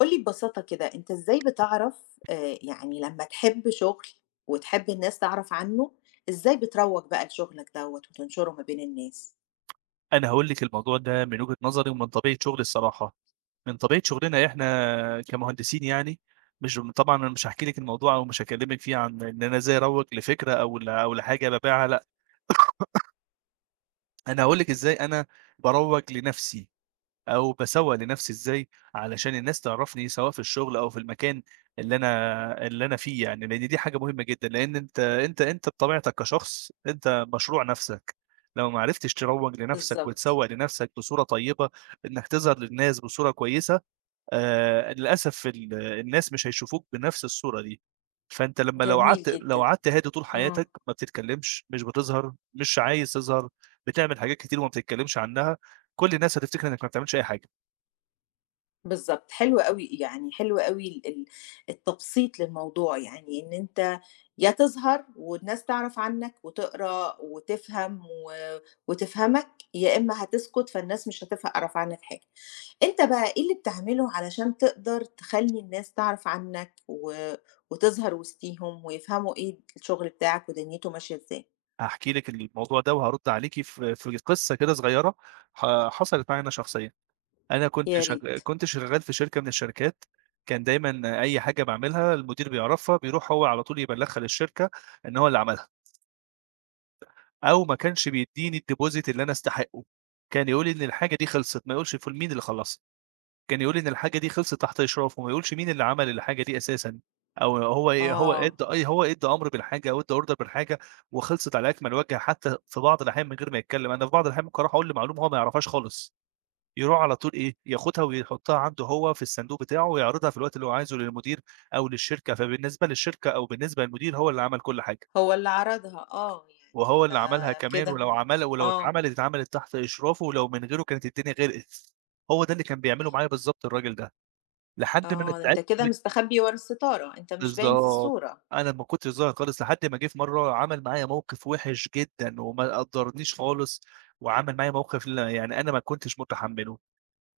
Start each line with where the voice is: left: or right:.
left: قُل لي ببساطة كده، أنت إزاي بتعرف يعني لمّا تحب شغل وتحب الناس تعرف عنّه، إزاي بتروّج بقى لشغلك دوّة وتنشره ما بين الناس؟
right: أنا هاقول لِك الموضوع ده من وجهة نظري ومن طبيعة شغلي الصراحة، من طبيعة شغلنا إحنا كمهندسين يعني، مش طبعًا أنا مش هاحكي لِك الموضوع أو مش هاكلمِك فيه عن إن أنا إزاي أروّج لفكرة أو لحاجة بابيعها لأ، أنا هاقول لِك إزاي أنا باروّج لنفسي. أو باسوّق لنَفْسي إزاي علشان الناس تعرفني سواء في الشغل أو في المكان اللي أنا فيه يعني، لإن دي حاجة مهمة جدًا، لإن أنت بطبيعتك كشخص أنت مشروع نَفْسك، لو ما عرفتش تروّج لنَفْسك
left: بالضبط.
right: وتسوّق لنَفْسك بصورة طيبة، إنك تظهر للناس بصورة كويسة، للأسف الناس مش هيشوفوك بنَفْس الصورة دي، فأنت لو
left: جميل
right: قعدت لو
left: جدًا.
right: قعدت هادي طول
left: آه.
right: حياتك ما بتتكلّمش، مش بتظهر، مش عايز تظهر، بتعمل حاجات كتير وما بتتكلّمش عنّها، كل الناس هتفتكر إنك ما بتعملش أي حاجة.
left: بالضبط، حلو أوي، يعني حلو أوي ال ال التبسيط للموضوع، يعني إن أنت يا تظهر والناس تعرف عنّك وتقرا وتفهم وتفهمك، يا إمّا هتسكت فالناس مش هتفهرف عنّك حاجة. أنت بقى إيه اللي بتعمله علشان تقدر تخلّي الناس تعرف عنك وتظهر وسطيهم ويفهموا إيه الشغل بتاعك ودنيته ماشية إزاي؟
right: هاحكي لِك الموضوع ده وهارُدّ عليكِ في قصة كده صغيّرة حصلت معايا أنا شخصيًا. أنا كنت
left: يا
right: شغ
left: ريت.
right: كنت شغّال في شركة من الشركات، كان دايمًا أي حاجة باعملها المدير بيعرفها، بيروح هو على طول يبلّغها للشركة إن هو اللي عملها، أو ما كانش بيدّيني الdeposit اللي أنا أستحقه، كان يقول لي إن الحاجة دي خلصت، ما يقولش مين اللي خلّصها. كان يقول لي إن الحاجة دي خلصت تحت إشرافه، ما يقولش مين اللي عمل الحاجة دي أساسًا، أو هو ي هو
left: آه،
right: أدّى أي هو أدّى أمر بالحاجة أو أدّى order بالحاجة وخلصت على أكمل وجه حتى في بعض الأحيان من غير ما يتكلم، أنا في بعض الأحيان ممكن أروح أقول له معلومة هو ما يعرفهاش خالص، يروح على طول إيه، ياخدها ويحطها عنده هو في الصندوق بتاعه ويعرضها في الوقت اللي هو عايزه للمدير أو للشركة، فبالنسبة للشركة أو بالنسبة للمدير هو اللي عمل كل حاجة،
left: هو اللي عرضها، آه،
right: وهو
left: يعني ده
right: اللي عملها كمان
left: كده.
right: ولو عمل ولو
left: آه،
right: اتعملت اتعملت تحت إشرافه ولو من غيره كانت الدنيا غرقت، هو ده اللي كان بيعمله معايا بالضبط الراجل ده. لحد ما أنا
left: آه، ده أنت
right: اتعبت
left: كده
right: من.
left: مستخبي ورا الستارة، أنت مش باين في
right: بالضبط،
left: الصورة.
right: أنا ما كنتش ظاهر خالص لحد ما جه في مرّة عمل معايا موقف وِحِش جدًا وما قدّرنيش خالص، وعمل معايا موقف لا يعني أنا ما كنتش متحمّله،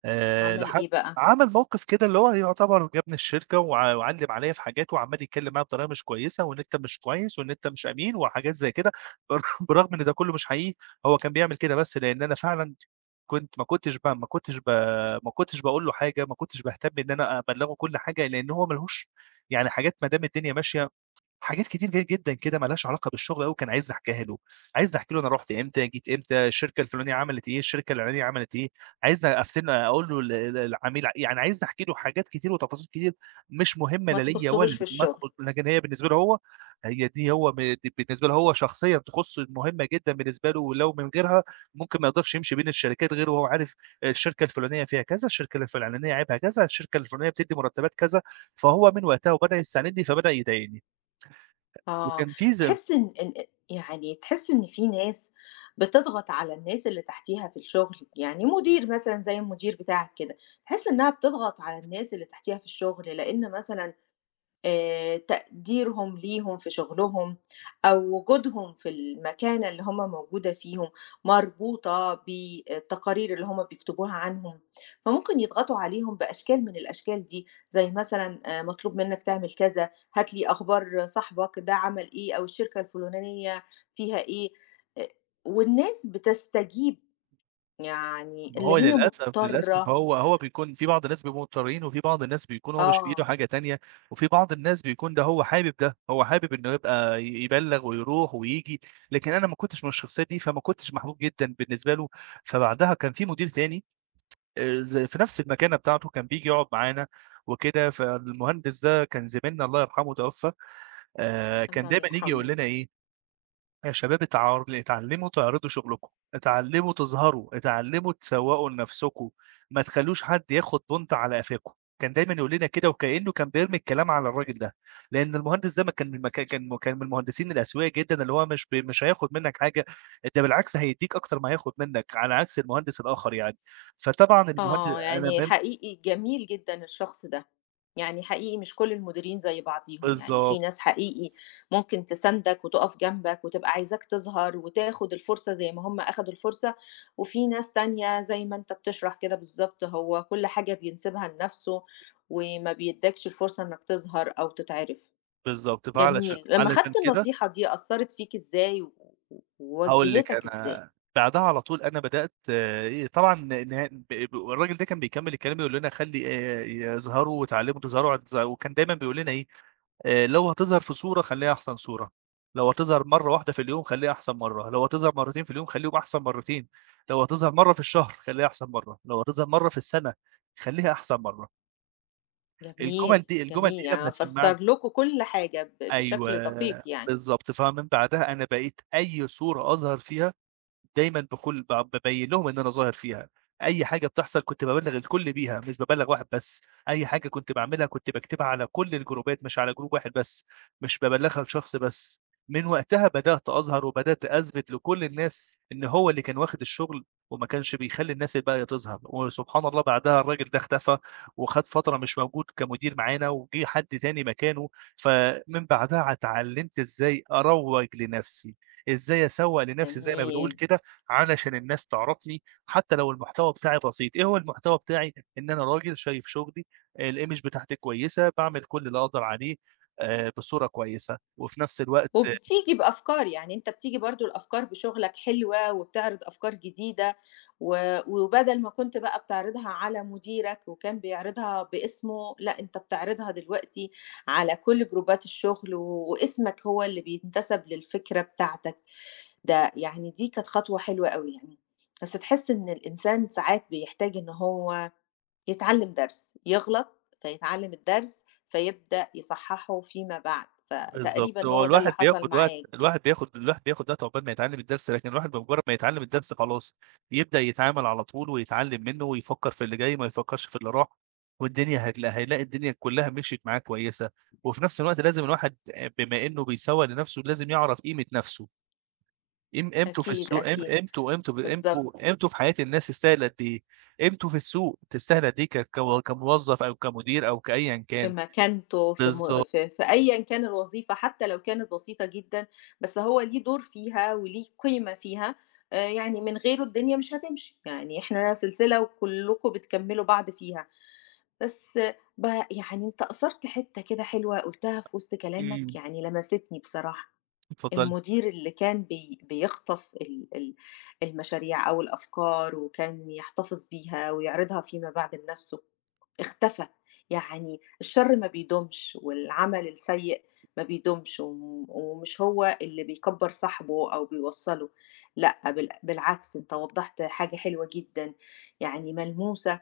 left: عمل
right: لحد
left: إيه بقى؟
right: عمل موقف كده اللي هو يعتبر جابني الشركة وعلّم عليّا في حاجات وعمّال يتكلّم معايا بطريقة مش كويسة وإن أنت مش كويس وإن أنت مش أمين وحاجات زي كده، برغم إن ده كلّه مش حقيقي، هو كان بيعمل كده بس لإن أنا فعلًا كنت ما كنتش ب ما كنتش ب ما كنتش باقول له حاجة، ما كنتش باهتم إن أنا أبلّغه كل حاجة، لإن هو ما لهوش يعني حاجات ما دام الدنيا ماشية حاجات كتير جدًا كده ما لهاش علاقة بالشغل أوي كان عايزني أحكيها له، عايزني أحكي له أنا رُحت إمتى، جيت إمتى، الشركة الفلانية عملت إيه، الشركة العلانية عملت إيه، عايزني أفتن أقول له يعني عايزني أحكي له حاجات كتير وتفاصيل كتير مش مهمة
left: ما
right: لا ليّا
left: تخصّهوش
right: ولا
left: في الشغل.
right: للمدخل، لكن هي بالنسبة له هو هي دي هو ب دي بالنسبة له هو شخصيًا تخصه مهمة جدًا بالنسبة له، ولو من غيرها ممكن ما يقدرش يمشي بين الشركات غير وهو عارف الشركة الفلانية فيها كذا، الشركة الفلانية عيبها كذا، الشركة الفلانية بتدّي مرتبات كذا، فهو من وقتها وبدأ يستعندني فبدأ يضايقني.
left: آه.
right: وكان في ز
left: تحس إن إن أ يعني تحس إن في ناس بتضغط على الناس اللي تحتيها في الشغل، يعني مدير مثلًا زي المدير بتاعك كده، تحس إنها بتضغط على الناس اللي تحتيها في الشغل، لإن مثلًا تقديرهم ليهم في شغلهم أو وجودهم في المكانة اللي هُم موجودة فيهم مربوطة بالتقارير اللي هُم بيكتبوها عنهم، فممكن يضغطوا عليهم بأشكال من الأشكال دي، زي مثلًا مطلوب منّك تعمل كذا، هات لي أخبار صاحبك ده عمل إيه أو الشركة الفلانية فيها إيه. آآ والناس بتستجيب، يعني
right: ما
left: اللي
right: هو
left: هي
right: للأسف، للأسف
left: مضطرة.
right: هو هو بيكون في بعض الناس بيبقوا مضطرين، وفي بعض الناس بيكون هو مش في إيده
left: آه.
right: حاجة تانية، وفي بعض الناس بيكون ده هو حابب ده، هو حابب إنه يبقى يبلّغ ويروح وييجي، لكن أنا ما كنتش من الشخصية دي، فما كنتش محبوب جدًا بالنسبة له، فبعدها كان في مدير تاني، ز في نفس المكانة بتاعته كان بييجي يقعد معانا وكده، فالمهندس ده كان زميلنا الله يرحمه توفى. كان
left: الله
right: دايمًا ييجي يقول
left: يرحمه.
right: لنا إيه، يا شباب اتعلموا تعرضوا شغلكم، اتعلموا تظهروا، اتعلموا تسوقوا لنفسكم، ما تخلّوش حد ياخد بونت على قفاكم، كان دايمًا يقول لنا كده وكإنه كان بيرمي الكلام على الراجل ده، لأن المهندس ده ما كان ما كان كان كان من المهندسين الأسوياء جدًا اللي هو مش هياخد منك حاجة، ده بالعكس هيدّيك أكتر ما هياخد منك، على عكس المهندس الآخر يعني، فطبعًا المهند
left: آه،
right: أنا
left: يعني
right: ب
left: حقيقي جميل جدًا الشخص ده، يعني حقيقي مش كل المديرين زي بعضيهم، يعني
right: بالضبط،
left: في ناس حقيقي ممكن تساندك وتقف جنبك وتبقى عايزاك تظهر وتاخد الفرصة زي ما هم أخدوا الفرصة، وفي ناس تانية زي ما أنت بتشرح كده بالضبط، هو كل حاجة بينسبها لنفسه وما بيدّكش الفرصة إنك تظهر أو تتعرف.
right: بالضبط، فعلشان
left: جميل، لمّا
right: علشان
left: خدت
right: كده
left: النصيحة دي أثّرت فيك إزاي
right: هاقول لِك.
left: ووجّهتك إزاي؟
right: أنا بعدها على طول أنا بدأت ي طبعًا نه ب ب الراجل ده كان بيكمّل الكلام يقول لنا خلّي يظهروا وتعلموا تظهروا وكان دايمًا بيقول لنا إيه، لو هتظهر في صورة خلّيها أحسن صورة، لو هتظهر مرّة واحدة في اليوم خلّيها أحسن مرّة، لو هتظهر مرّتين في اليوم خلّيهم أحسن مرّتين، لو هتظهر مرّة في الشهر خلّيها أحسن مرّة، لو هتظهر مرّة في السَنة خلّيها أحسن مرّة.
left: جميل،
right: الجُمل دي
left: جميل،
right: لمّا
left: يعني
right: سمّعها.
left: فسّر لكم كل حاجة بشكل دقيق
right: أيوه،
left: يعني.
right: بالضبط. فمن بعدها أنا بقيت أي صورة أظهر فيها دايمًا باكون ب بابين لهم إن أنا ظاهر فيها، أي حاجة بتحصل كنت بابلّغ الكل بيها، مش بابلّغ واحد بس، أي حاجة كنت باعملها كنت باكتبها على كل الجروبات مش على جروب واحد بس، مش بابلّغها لشخص بس، من وقتها بدأت أظهر وبدأت أثبت لكل الناس إن هو اللي كان واخد الشغل وما كانش بيخلّي الناس الباقية تظهر، وسبحان الله بعدها الراجل ده اختفى وخد فترة مش موجود كمدير معانا وجه حد تاني مكانه، فمن بعدها اتعلمت إزاي أروّج لنفسي، إزاي أسوّق لنفسي زي ما بنقول
left: جميل،
right: كده علشان الناس تعرفني حتى لو المحتوى بتاعي بسيط. إيه هو المحتوى بتاعي؟ إن أنا راجل شايف شغلي، الimage بتاعتي كويسة، باعمل كل اللي أقدر عليه بصورة كويسة، وفي نفس الوقت.
left: وبتيجي بأفكار، يعني أنت بتيجي برضه الأفكار بشغلك حلوة وبتعرض أفكار جديدة وبدل ما كنت بقى بتعرضها على مديرك وكان بيعرضها باسمه، لأ أنت بتعرضها دلوقتي على كل جروبات الشغل واسمك هو اللي بينتسب للفكرة بتاعتك، ده يعني دي كانت خطوة حلوة أوي يعني، بس تحس إن الإنسان ساعات بيحتاج إن هو يتعلم درس، يغلط فيتعلم الدرس، فيبدأ يصحّحه فيما بعد،
right: بالضبط،
left: فتقريبًا
right: هو
left: هو ده اللي
right: الواحد
left: حصل
right: بياخد وقت
left: معاك.
right: عقبال ما يتعلم الدرس، لكن الواحد بمجرد ما يتعلم الدرس خلاص، يبدأ يتعامل على طول ويتعلم منه ويفكر في اللي جاي، ما يفكرش في اللي راح، والدنيا هيلاقي الدنيا كلها مشيت معاه كويسة، وفي نفس الوقت لازم الواحد، بما إنه بيسوّق لنفسه لازم يعرف قيمة نفسه.
left: أكيد، أكيد،
right: قيمته ب قيمته
left: بالضبط.
right: قيمته في حياة الناس تستاهل قد إيه، قيمته في السوق تستاهل قد إيه ك كو كموظف أو كمدير أو كأيًا
left: في
right: كان.
left: مكانته، في م
right: بالضبط،
left: في في أيًا كان الوظيفة حتى لو كانت بسيطة جدًا، بس هو ليه دور فيها وليه قيمة فيها، يعني من غيره الدنيا مش هتمشي، يعني إحنا سلسلة وكلّكم بتكمّلوا بعض فيها. بس ب يعني أنت أثرت حتّة كده حلوة قُلتها في وسط كلامك
right: إمم،
left: يعني لمستني بصراحة،
right: اتفضلي.
left: المدير اللي كان بيخطف ال ال المشاريع أو الأفكار وكان يحتفظ بيها ويعرضها فيما بعد لنفسه، اختفى، يعني الشر ما بيدومش والعمل السيء ما بيدومش ومش هو اللي بيكبّر صاحبه أو بيوصّله، لأ بالعكس أنت وضّحت حاجة حلوة جدًا، يعني ملموسة،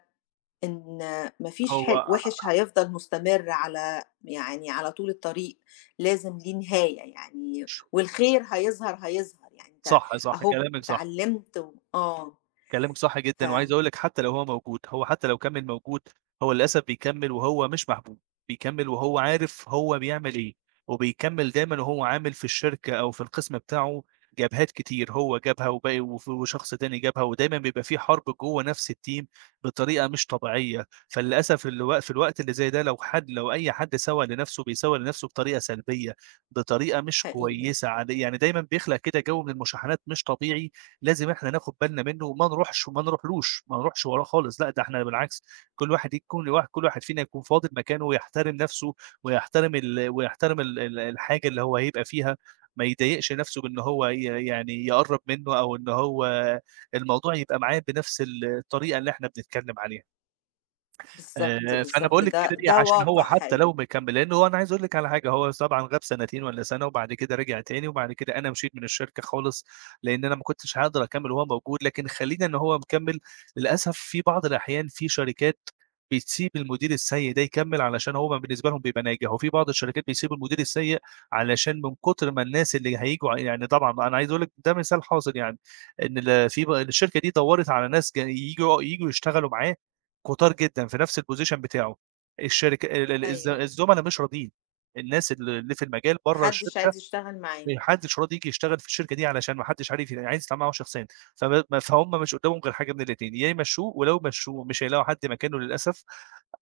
left: إن ما فيش
right: هو
left: حل وِحِش
right: ح-
left: هيفضل مستمر على يعني على طول الطريق، لازم ليه نهاية يعني والخير هيظهر، هيظهر، يعني أنت
right: صح، صح،
left: أهو
right: كلامِك صح.
left: اتعلّمت و آه،
right: كلامِك صح
left: ف
right: جدًا، وعايز أقول لِك حتى لو هو موجود، هو حتى لو كمّل موجود، هو للأسف بيكمّل وهو مش محبوب، بيكمّل وهو عارف هو بيعمل إيه، وبيكمّل دايمًا وهو عامل في الشركة أو في القسم بتاعه جبهات كتير، هو جابها وباقي وشخص تاني جابها، ودايمًا بيبقى في حرب جوّه نفس الteam بطريقة مش طبيعية، فللأسف في الوقت اللي زي ده لو أي حد سَوَى لنفسه بيسَوَى لنفسه بطريقة سلبية، بطريقة مش
left: حقيقي.
right: كويسة عاد يعني دايمًا بيخلق كده جو من المشاحنات مش طبيعي، لازم إحنا ناخد بالنا منّه وما نروحش وما نروحلوش، ما نروحش وراه خالص لأ، ده إحنا بالعكس كل واحد فينا يكون فاضل مكانه ويحترم نَفْسه ويحترم ال ويحترم ال ال الحاجة اللي هو هيبقى فيها، ما يضايقش نَفْسه بإن هو يعني يقرّب منّه أو إن هو الموضوع يبقى معاه بنَفْس الطريقة اللي إحنا بنتكلّم عليها.
left: بالضبط،
right: فأنا
left: بالضبط،
right: باقول لِك
left: ده
right: كده ليه،
left: ده
right: عشان هو
left: واقع
right: حتى
left: حقيقي.
right: لو ما كمّل لإن هو أنا عايز أقول لِك على حاجة، هو طبعًا غاب سنتين والّا سَنة وبعد كده رجع تاني، وبعد كده أنا مشيت من الشركة خالص، لإن أنا ما كنتش هاقدر أكمّل وهو موجود، لكن خلّينا إن هو مكمّل، للأسف في بعض الأحيان في شركات بتسيب المدير السيء ده يكمّل علشان هو بالنسبة لهم بيبقى ناجح، وفي بعض الشركات بيسيبوا المدير السيء علشان من كتر ما الناس اللي هييجوا يعني طبعًا أنا عايز أقول لك ده مثال حاصل يعني، إن ال في ب الشركة دي دوّرت على ناس ج ييجوا ييجوا يشتغلوا معاه كتار جدًا في نفس الposition بتاعه. الشركة ال ال الز
left: أيوه.
right: الزملا مش راضيين، الناس اللي في المجال
left: ما
right: برّه
left: حدش
right: الشركة
left: عايز يشتغل معاه.
right: ما حدش راضي ييجي يشتغل في الشركة دي علشان ما حدش عارف ي عايز يتعامل معاهم شخصيًا، فما ما فهُم مش قدّامهم غير حاجة من الاتنين، يا يمشّوه ولو مشّوه مش هيلاقوا حد مكانه للأسف.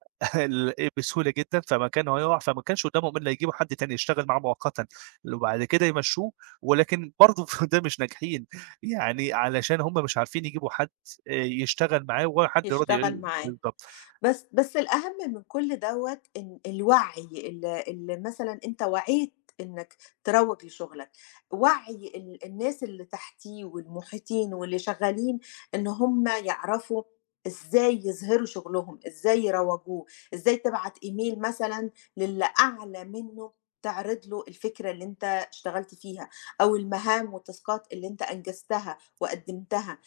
right: إيه، بسهولة جدًا، فمكانه هيُقع، فما كانش قدّامهم إلا يجيبوا حد تاني يشتغل معاه مؤقتًا، وبعد كده يمشّوه ولكن برضه في ده مش ناجحين، يعني علشان هُم مش عارفين يجيبوا حد يشتغل معاه ولا حد راضي
left: يشتغل معاه.
right: بالضبط.
left: بس بس الأهم من كل دوّة إن الوعي ال ال مثلًا أنت وعيت إنك تروّج لشغلك، وعي الناس اللي تحتيه والمحيطين واللي شغّالين إن هم يعرفوا إزاي يظهروا شغلهم، إزاي يروّجوه، إزاي تبعت email مثلًا للي أعلى منّه تعرض له الفكرة اللي أنت اشتغلت فيها أو المهام والتاسكات اللي أنت أنجزتها وقدّمتها،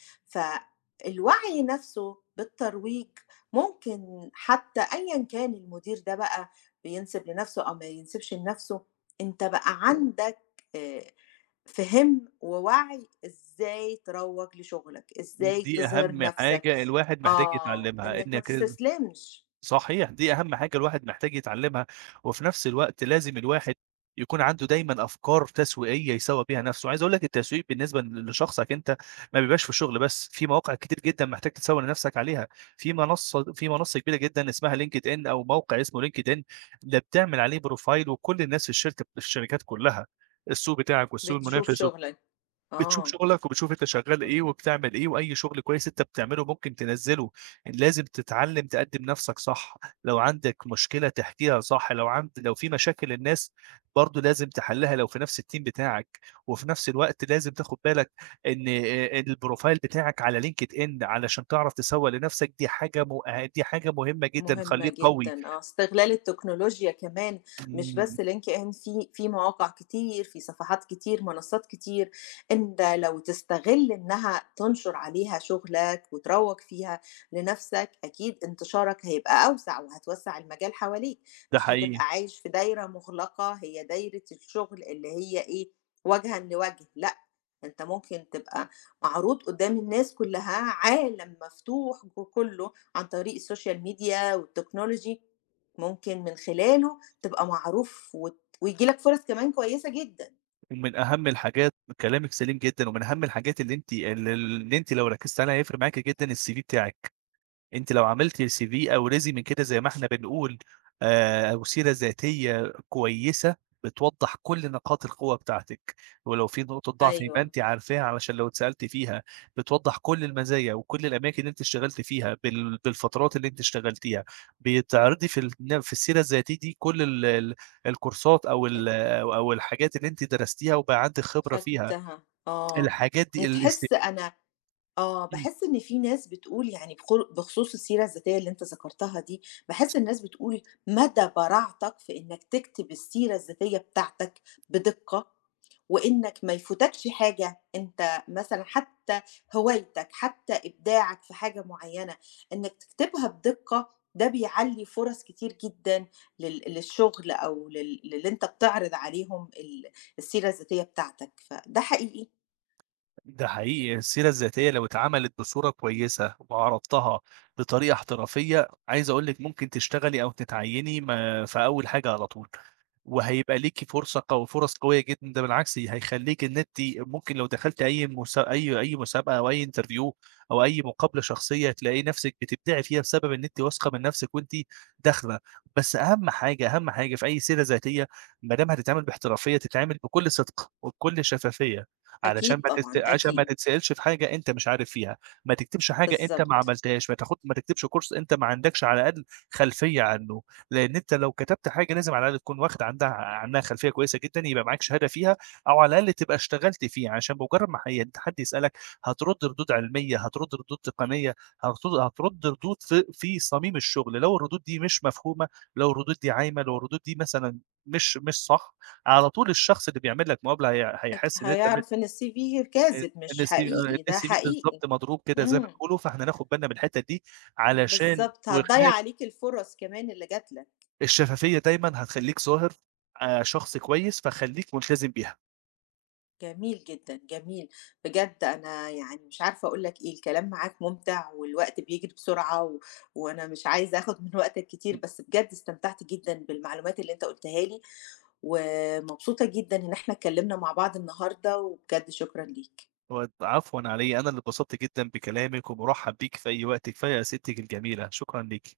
left: فالوعي نَفْسه بالترويج ممكن حتى أيًا كان المدير ده بقى بينسب لنفسه أو ما ينسبش لنفسه، أنت بقى عندك آآ فِهِم ووَعي إزاي تروّج لشغلك، إزاي
right: دي
left: تظهر
right: أهم
left: نفسك.
right: حاجة الواحد محتاج
left: آه،
right: يتعلمها،
left: إنك ما
right: إنك إز
left: تستسلمش.
right: صحيح، دي أهم حاجة الواحد محتاج يتعلمها، وفي نفس الوقت لازم الواحد يكون عنده دايمًا أفكار تسويقية يسوّق بيها نفسه، عايز أقول لك التسويق بالنسبة لشخصك أنت ما بيبقاش في الشغل بس، في مواقع كتير جدًا محتاج تسوّق لنفسك عليها، في منصة كبيرة جدًا اسمها LinkedIn أو موقع اسمه LinkedIn ده بتعمل عليه بروفايل وكل الناس في الشركات كلها، السوق بتاعك والسوق
left: بتشوف
right: المنافس
left: شغلك.
right: بتشوف
left: آه.
right: شغلك وبتشوف أنت شغّال
left: آه.
right: إيه وبتعمل إيه، وأي شغل كويس أنت بتعمله ممكن تنزّله، لازم تتعلّم تقدّم نَفْسك صح، لو عندك مشكلة تحكيها صح، لو في مشاكل الناس برضه لازم تحلّها لو في نَفْس الteam بتاعك، وفي نَفْس الوقت لازم تاخُد بالك إن الprofile بتاعك على LinkedIn علشان تعرف تسوّق لنَفْسك دي حاجة مهمة جدًا،
left: مهمة
right: خلّيك قوي.
left: جدًا آه، استغلال التكنولوجيا كمان مش
right: إمم،
left: بس LinkedIn، في في مواقع كتير، في صفحات كتير، منصات كتير، أنت لو تستغل إنها تنشر عليها شغلك وتروّج فيها لنَفْسك، أكيد انتشارك هيبقى أوسع وهتوسّع المجال حواليك،
right: ده
left: مش
right: حقيقي.
left: هتبقى عايش في دايرة مُغلقة هي دايرة الشغل اللي هي إيه، وجهًا لوجه، لأ، أنت ممكن تبقى معروض قدّام الناس كُلّها، عالم مفتوح كُلّه عن طريق السوشيال ميديا والتكنولوجي، ممكن من خلاله تبقى معروف وييجي لك فرص كمان كويسة جدًا.
right: ومن أهم الحاجات. كلامِك سليم جدًا، ومن أهم الحاجات اللي أنتِ لو ركّزتِ عليها هيفرق معاكِ جدًا الCV بتاعِك. أنتِ لو عملتِ CV أو resume كده زي ما إحنا بنقول، أو سيرة ذاتية كويسة، بتوضّح كل نقاط القوة بتاعتك، ولو في نقطة ضعف يبقى
left: أيوه،
right: أنتِ عارفاها علشان لو اتسألتِ فيها، بتوضّح كل المزايا وكل الأماكن اللي أنتِ اشتغلتِ فيها بالفترات اللي أنتِ اشتغلتيها، بتعرضي في السيرة الذاتية دي كل ال ال الكورسات أو
left: ال
right: ال أو أو الحاجات اللي أنتِ درستيها وبقى عندِك خبرة فيها،
left: خدتها، آه.
right: الحاجات دي الاست
left: بتحس أنا آه، باحس إن في ناس بتقول يعني بخصوص السيرة الذاتية اللي أنت ذكرتها دي، باحس الناس بتقول مدى براعتك في إنك تكتب السيرة الذاتية بتاعتك بدقة وإنك ما يفوتكش حاجة أنت مثلًا حتى هوايتك، حتى إبداعك في حاجة معيّنة، إنك تكتبها بدقة ده بيعلّي فرص كتير جدًا للشغل أو للي أنت بتعرض عليهم السيرة الذاتية بتاعتك، فده حقيقي.
right: ده حقيقي، السيرة الذاتية لو اتعملت بصورة كويسة وعرضتها بطريقة احترافية عايز اقول لك ممكن تشتغلي او تتعيني ما في اول حاجة على طول وهيبقى ليكي فرص قوية جدا، ده بالعكس هيخليك ان انت ممكن لو دخلت اي مسابقة او اي انترفيو او اي مقابلة شخصية تلاقي نفسك بتبدعي فيها بسبب ان انت واثقة من نفسك وانت داخلة. بس اهم حاجة في اي سيرة ذاتية ما دام هتتعمل باحترافية تتعمل بكل صدق وبكل شفافية علشان
left: أكيد
right: ما تست
left: طبعًا،
right: عشان ما
left: أكيد.
right: تتسألش في حاجة أنت مش عارف فيها، ما تكتبش حاجة أنت ما
left: بالضبط،
right: عملتهاش، ما تكتبش كورس أنت ما عندكش على الأقل خلفية عنه، لإن أنت لو كتبت حاجة لازم على الأقل تكون واخد عنها خلفية كويسة جدًا، يبقى معاك شهادة فيها أو على الأقل تبقى اشتغلت فيه، عشان بمجرد ما حد يسألك هترد ردود علمية، هترد ردود تقنية، هترد ردود في صميم الشغل، لو الردود دي مش مفهومة، لو الردود دي عايمة، لو الردود دي مثلًا مش صح، على طول الشخص اللي بيعمل لك مقابلة هي هيحس إن أنت م
left: هيعرف إن الCV
right: آآ
left: كاذب مش
right: الSV آه،
left: حقيقي، ده
right: الSV
left: حقيقي.
right: بالضبط مضروب كده زي ما
left: إمم.
right: بيقولوا، فإحنا ناخد بالنا من الحتّة دي علشان
left: بالضبط، هتضيّع
right: وخناق
left: عليك الفرص كمان اللي جات لك.
right: الشفافية دايمًا هتخلّيك ظاهر، شخص كويس، فخلّيك ملتزم بيها.
left: جميل جدًا، جميل. بجد أنا يعني مش عارفة أقول لك إيه، الكلام معاك ممتع والوقت بيجري بسرعة وأنا مش عايزة آخُد من وقتك كتير، بس بجد استمتعت جدًا بالمعلومات اللي أنت قُلتها لي، ومبسوطة جدًا إن إحنا اتكلّمنا مع بعض النهارده، وبجد شكرًا ليك.
right: عفوًا على إيه، أنا اللي اتبسطت جدًا بكلامِك ومُرحّب بيكِ في أي وقت، كفاية أسئلتِك الجميلة، شكرًا ليكِ.